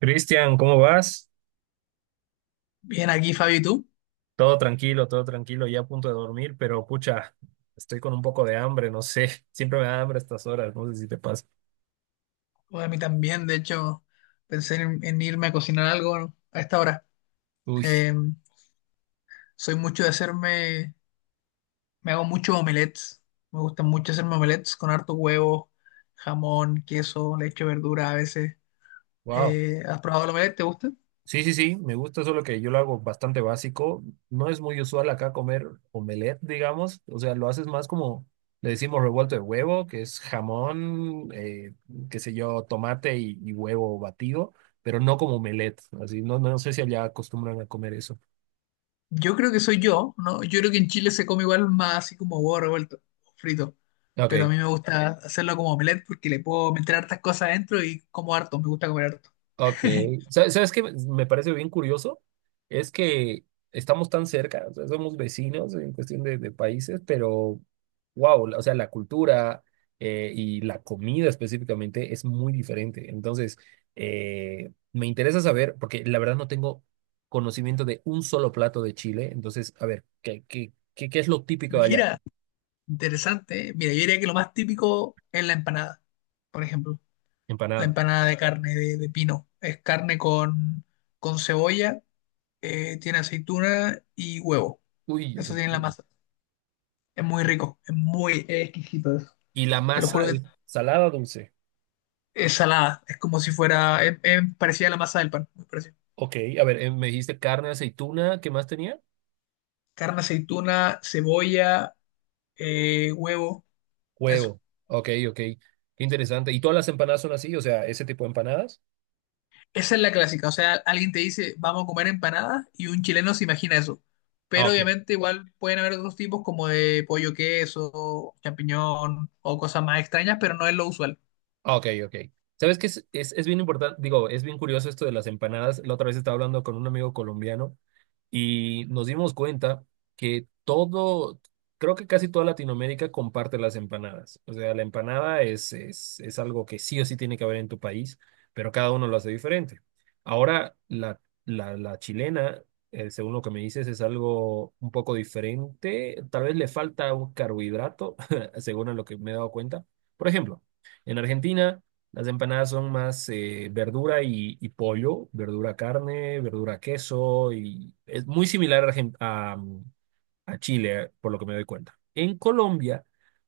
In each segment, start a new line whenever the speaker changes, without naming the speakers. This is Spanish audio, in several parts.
Cristian, ¿cómo vas?
Bien aquí, Fabi, ¿y tú?
Todo tranquilo, ya a punto de dormir, pero pucha, estoy con un poco de hambre, no sé, siempre me da hambre a estas horas, no sé si te pasa.
Pues a mí también, de hecho, pensé en irme a cocinar algo a esta hora.
Uy,
Eh, soy mucho de hacerme, me hago muchos omelets. Me gustan mucho hacerme omelets con harto huevo, jamón, queso, le echo verdura a veces.
wow.
¿Has probado el omelette? ¿Te gusta?
Sí, sí, sí, me gusta, solo que yo lo hago bastante básico. No es muy usual acá comer omelette, digamos. O sea, lo haces más como, le decimos revuelto de huevo, que es jamón, qué sé yo, tomate y huevo batido, pero no como omelette. Así, no, no sé si allá acostumbran a comer eso.
Yo creo que soy yo, ¿no? Yo creo que en Chile se come igual más así como huevo revuelto, frito.
Ok,
Pero a mí me gusta hacerlo como omelette porque le puedo meter hartas cosas adentro y como harto, me gusta comer harto.
ok. ¿Sabes qué me parece bien curioso? Es que estamos tan cerca, o sea, somos vecinos en cuestión de países, pero wow, o sea, la cultura y la comida específicamente es muy diferente. Entonces, me interesa saber, porque la verdad no tengo conocimiento de un solo plato de Chile. Entonces, a ver, ¿qué es lo típico de allá?
Mira, interesante, ¿eh? Mira, yo diría que lo más típico es la empanada, por ejemplo. La
Empanada.
empanada de carne de pino. Es carne con cebolla, tiene aceituna y huevo.
Uy, ya
Eso
sé.
tiene la masa. Es muy rico, es exquisito eso.
Y la
Te lo juro
masa
que
es salada, dulce.
es salada. Es como si fuera, es parecida a la masa del pan. Muy parecida.
Ok, a ver, me dijiste carne, aceituna, ¿qué más tenía?
Carne, aceituna, cebolla, huevo. Eso.
Huevo. Ok, ok. Qué interesante. ¿Y todas las empanadas son así? O sea, ese tipo de empanadas.
Esa es la clásica, o sea, alguien te dice, vamos a comer empanadas y un chileno se imagina eso.
Ah,
Pero
ok.
obviamente igual pueden haber otros tipos como de pollo queso, champiñón o cosas más extrañas, pero no es lo usual.
Ok, ok. ¿Sabes qué es bien importante? Digo, es bien curioso esto de las empanadas. La otra vez estaba hablando con un amigo colombiano y nos dimos cuenta que todo, creo que casi toda Latinoamérica comparte las empanadas. O sea, la empanada es algo que sí o sí tiene que haber en tu país, pero cada uno lo hace diferente. Ahora, la chilena, según lo que me dices, es algo un poco diferente. Tal vez le falta un carbohidrato, según a lo que me he dado cuenta. Por ejemplo. En Argentina, las empanadas son más verdura y pollo, verdura carne, verdura queso, y es muy similar a, a Chile, por lo que me doy cuenta. En Colombia,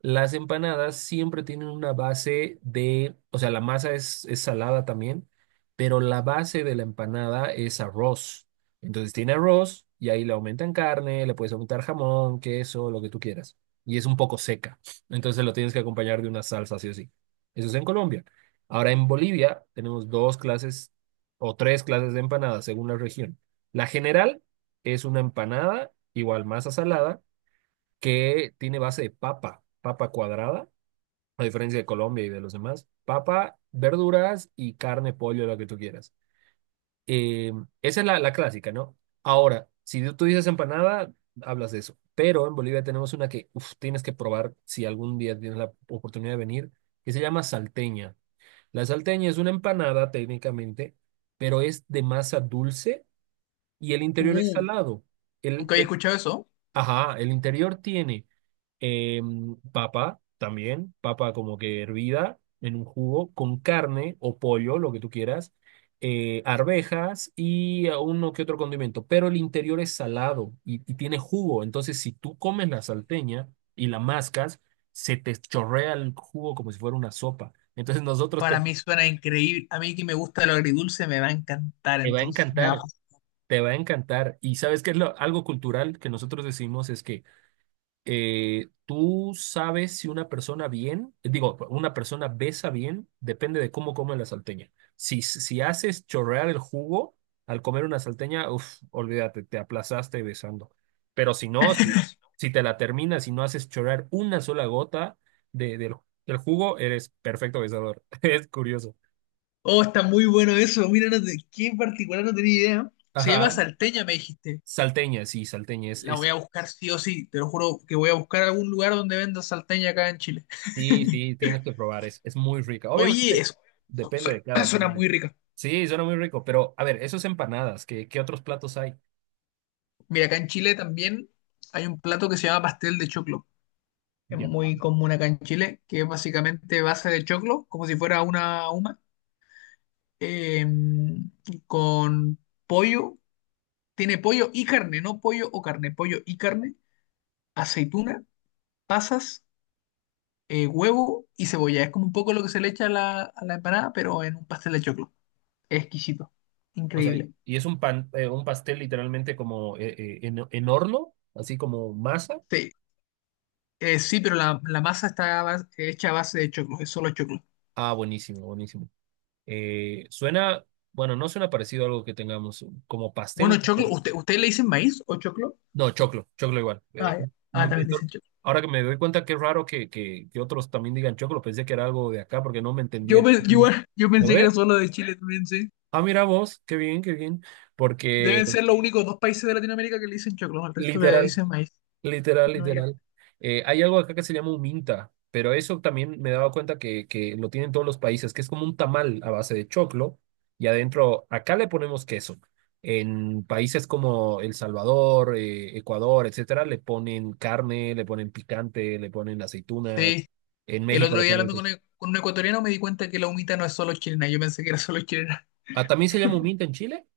las empanadas siempre tienen una base de, o sea, la masa es salada también, pero la base de la empanada es arroz. Entonces tiene arroz y ahí le aumentan carne, le puedes aumentar jamón, queso, lo que tú quieras. Y es un poco seca. Entonces lo tienes que acompañar de una salsa, sí o sí. Eso es en Colombia. Ahora en Bolivia tenemos dos clases o tres clases de empanadas según la región. La general es una empanada, igual masa salada, que tiene base de papa, papa cuadrada, a diferencia de Colombia y de los demás. Papa, verduras y carne, pollo, lo que tú quieras. Eh, esa es la, la clásica, ¿no? Ahora, si tú dices empanada, hablas de eso. Pero en Bolivia tenemos una que uf, tienes que probar si algún día tienes la oportunidad de venir, que se llama salteña. La salteña es una empanada técnicamente, pero es de masa dulce y el interior es
Uh,
salado.
nunca había escuchado eso.
Ajá, el interior tiene papa también, papa como que hervida en un jugo, con carne o pollo, lo que tú quieras, arvejas y a uno que otro condimento, pero el interior es salado y tiene jugo, entonces si tú comes la salteña y la mascas, se te chorrea el jugo como si fuera una sopa. Entonces nosotros te,
Para mí suena increíble. A mí que me gusta lo agridulce me va a encantar,
te va a
entonces me va a
encantar,
fascinar.
te va a encantar. Y sabes qué es algo cultural que nosotros decimos es que... tú sabes si una persona bien, digo, una persona besa bien, depende de cómo come la salteña. Si, si haces chorrear el jugo al comer una salteña, uff, olvídate, te aplazaste besando. Pero si no, si, si te la terminas y no haces chorrear una sola gota de, del, del jugo, eres perfecto besador. Es curioso.
Oh, está muy bueno eso. Mira, no te- qué en particular no tenía idea. Se llama
Ajá.
salteña, me dijiste.
Salteña, sí, salteña. Es
La voy
es.
a buscar sí o sí. Te lo juro que voy a buscar algún lugar donde venda salteña acá en Chile.
Sí, sí, tienes que probar, es muy rica.
Oye,
Obviamente depende
su-
de cada
suena
quien.
muy rica.
Sí, suena muy rico, pero a ver, esos empanadas, ¿qué, qué otros platos hay?
Mira, acá en Chile también hay un plato que se llama pastel de choclo. Es
Ya.
muy común acá en Chile, que es básicamente base de choclo, como si fuera una huma, eh, con pollo. Tiene pollo y carne, no pollo o carne, pollo y carne, aceituna, pasas, huevo y cebolla. Es como un poco lo que se le echa a la empanada, pero en un pastel de choclo. Es exquisito,
O sea,
increíble.
y es un pan, un pastel literalmente como en horno, así como masa.
Sí, sí, pero la masa está hecha a base de choclo, es solo choclo.
Ah, buenísimo, buenísimo. Suena, bueno, no suena parecido a algo que tengamos como
Bueno,
pastel.
choclo,
Como.
¿ustedes le dicen maíz o choclo?
No, choclo, choclo igual.
Ah, ya. Ah,
Me- me-
también le dicen choclo.
ahora que me doy cuenta que es raro que otros también digan choclo, pensé que era algo de acá porque no me
Yo,
entendían.
pe- yo, igual- yo
¿Lo
pensé que era
ve?
solo de Chile también, sí.
Ah, mira vos, qué bien, porque
Deben ser los únicos dos países de Latinoamérica que le dicen choclo, al resto le
literal,
dicen maíz. Si
literal,
No yo.
literal. Hay algo acá que se llama un minta, pero eso también me he dado cuenta que lo tienen todos los países, que es como un tamal a base de choclo y adentro, acá le ponemos queso. En países como El Salvador, Ecuador, etcétera, le ponen carne, le ponen picante, le ponen aceitunas.
Sí,
En
el
México
otro
le
día hablando
ponen...
con un ecuatoriano me di cuenta que la humita no es solo chilena, yo pensé que era solo chilena.
Ah, ¿también se llama un minta en Chile?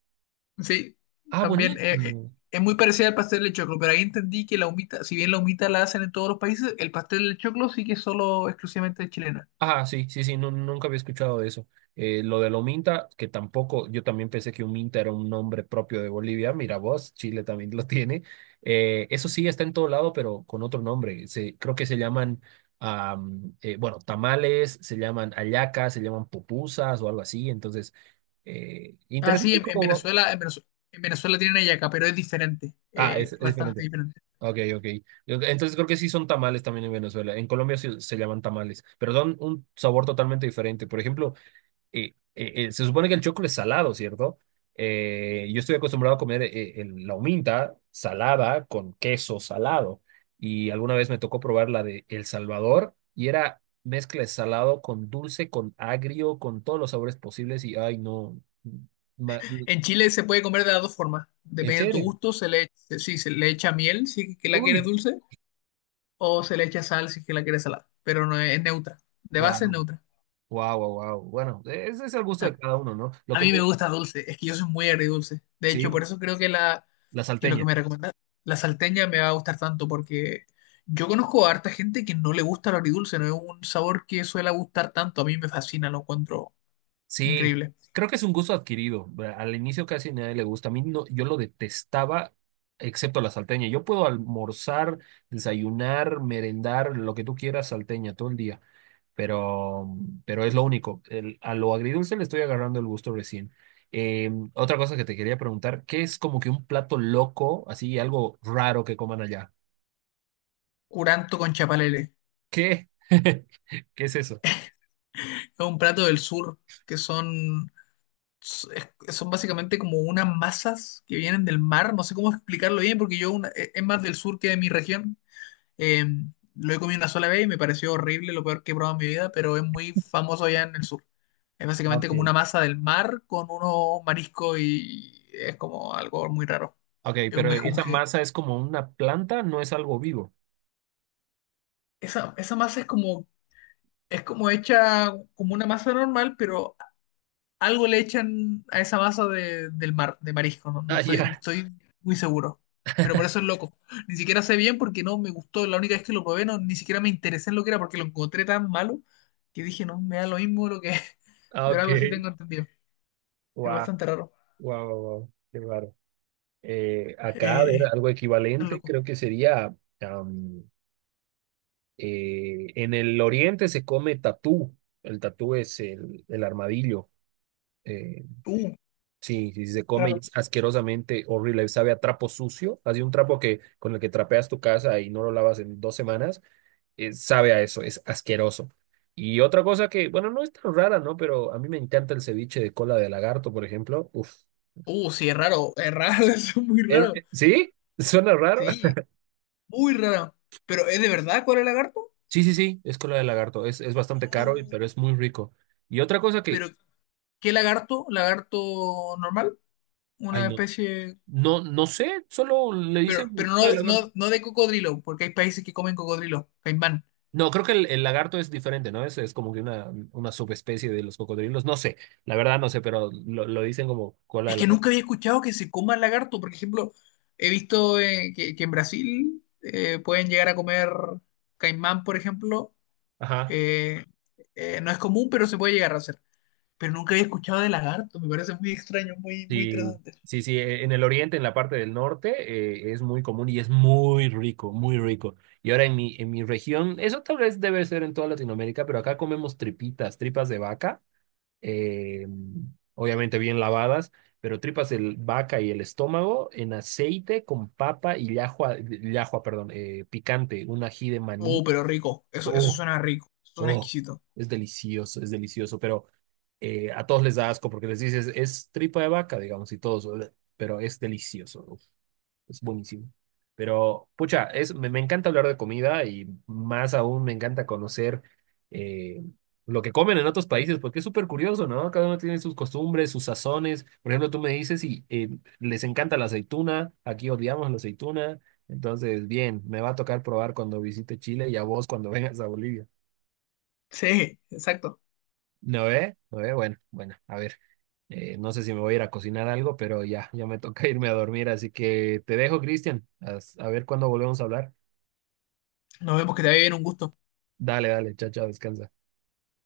Sí,
Ah,
también
buenísimo.
es muy parecida al pastel de choclo, pero ahí entendí que la humita, si bien la humita la hacen en todos los países, el pastel de choclo sí que es solo exclusivamente chilena.
Ah, sí, sí, sí, no, nunca había escuchado de eso. Lo de lo Minta que tampoco, yo también pensé que un Minta era un nombre propio de Bolivia. Mira vos, Chile también lo tiene. Eso sí, está en todo lado, pero con otro nombre. Se, creo que se llaman, bueno, tamales, se llaman hallacas, se llaman pupusas o algo así. Entonces,
Ah, sí,
interesante
en, en
cómo...
Venezuela, en Venezuela, en Venezuela tienen hallaca, pero es diferente,
Ah, es
bastante
diferente.
diferente.
Ok, ok. Entonces creo que sí son tamales también en Venezuela. En Colombia sí se llaman tamales, pero son un sabor totalmente diferente. Por ejemplo, se supone que el choclo es salado, ¿cierto? Yo estoy acostumbrado a comer la huminta salada con queso salado. Y alguna vez me tocó probar la de El Salvador y era mezcla de salado con dulce, con agrio, con todos los sabores posibles. Y ay, no. ma-
En Chile se puede comer de las dos formas,
¿en
dependiendo de tu
serio?
gusto, sí, se le echa miel si que la quieres
Uy,
dulce, o se le echa sal si que la quieres salada, pero no es, es neutra, de
wow,
base es neutra.
wow, wow, wow. Bueno, ese es el gusto
A,
de cada uno, ¿no?
a mí me gusta dulce, es que yo soy muy agridulce, de
Sí,
hecho, por eso creo que
la
que lo que
salteña.
me recomienda la salteña me va a gustar tanto, porque yo conozco a harta gente que no le gusta lo agridulce, no es un sabor que suele gustar tanto, a mí me fascina, lo encuentro
Sí,
increíble.
creo que es un gusto adquirido. Al inicio casi a nadie le gusta. A mí no, yo lo detestaba, excepto la salteña. Yo puedo almorzar, desayunar, merendar, lo que tú quieras, salteña todo el día, pero, pero es lo único. A lo agridulce le estoy agarrando el gusto recién. Otra cosa que te quería preguntar, ¿qué es como que un plato loco, así algo raro que coman allá?
Curanto con chapalele.
¿Qué? ¿Qué es eso?
Es un plato del sur que son, es- son básicamente como unas masas que vienen del mar. No sé cómo explicarlo bien porque es más del sur que de mi región. Eh, lo he comido una sola vez y me pareció horrible, lo peor que he probado en mi vida, pero es muy famoso allá en el sur. Es básicamente
Ok.
como una masa del mar con unos mariscos y es como algo muy raro.
Ok,
Es un
pero esa
mejunje.
masa es como una planta, no es algo vivo.
Esa masa es como hecha como una masa normal, pero algo le echan a esa masa del mar, de marisco,
Ah,
no
ya.
estoy muy seguro. Pero por eso es loco. Ni siquiera sé bien porque no me gustó. La única vez que lo probé, no, ni siquiera me interesé en lo que era porque lo encontré tan malo que dije, no, me da lo mismo lo que es.
Ah,
Pero
ok.
algo así tengo entendido. Es
Wow,
bastante raro.
wow, wow, qué raro. Acá, a ver,
Eh,
algo
tan
equivalente,
loco.
creo que sería, am, en el oriente se come tatú. El tatú es el armadillo. Eh,
Uh,
sí, sí, se come y
raro.
es asquerosamente horrible. Sabe a trapo sucio. Así un trapo que con el que trapeas tu casa y no lo lavas en dos semanas, sabe a eso, es asqueroso. Y otra cosa que, bueno, no es tan rara, ¿no? Pero a mí me encanta el ceviche de cola de lagarto, por ejemplo. Uf.
Sí, es raro. Es raro, eso es muy raro.
¿Sí? Suena raro.
Sí, muy raro. Pero ¿es de verdad cuál es el lagarto?
Sí, sí, sí, es cola de lagarto. Es bastante caro, y-
Uh,
pero es muy rico. Y otra cosa que,
pero ¿qué lagarto? ¿Lagarto normal?
ay,
¿Una
no,
especie?
no, no sé, solo le dicen cola de lagarto.
No de cocodrilo, porque hay países que comen cocodrilo, caimán.
No, creo que el lagarto es diferente, ¿no? Es como que una subespecie de los cocodrilos. No sé, la verdad no sé, pero lo dicen como cola de
Es que
lagarto.
nunca había escuchado que se coma lagarto. Por ejemplo, he visto que en Brasil pueden llegar a comer caimán, por ejemplo.
Ajá.
Eh, no es común, pero se puede llegar a hacer. Pero nunca había escuchado de lagarto. Me parece muy extraño, muy, muy
Sí,
interesante.
sí, sí, en el oriente, en la parte del norte, es muy común y es muy rico, muy rico. Y ahora en mi región, eso tal vez debe ser en toda Latinoamérica, pero acá comemos tripitas, tripas de vaca, eh, obviamente bien lavadas, pero tripas de vaca y el estómago en aceite con papa y llajua, llajua, perdón, picante, un ají de
Oh,
maní.
pero rico. Eso suena rico. Suena
Oh,
exquisito.
es delicioso, pero a todos les da asco porque les dices, es tripa de vaca, digamos, y todos, "Ugh", pero es delicioso, uf, es buenísimo. Pero, pucha, es, me encanta hablar de comida y más aún me encanta conocer eh, lo que comen en otros países, porque es súper curioso, ¿no? Cada uno tiene sus costumbres, sus sazones. Por ejemplo, tú me dices y les encanta la aceituna, aquí odiamos la aceituna, entonces, bien, me va a tocar probar cuando visite Chile y a vos cuando vengas a Bolivia.
Sí, exacto.
¿No eh? ¿No eh? Bueno, bueno, a ver. No sé si me voy a ir a cocinar algo, pero ya, ya me toca irme a dormir, así que te dejo, Cristian. A ver cuándo volvemos a hablar.
Nos vemos, que te vaya bien, un gusto.
Dale, dale, chao, chao, descansa.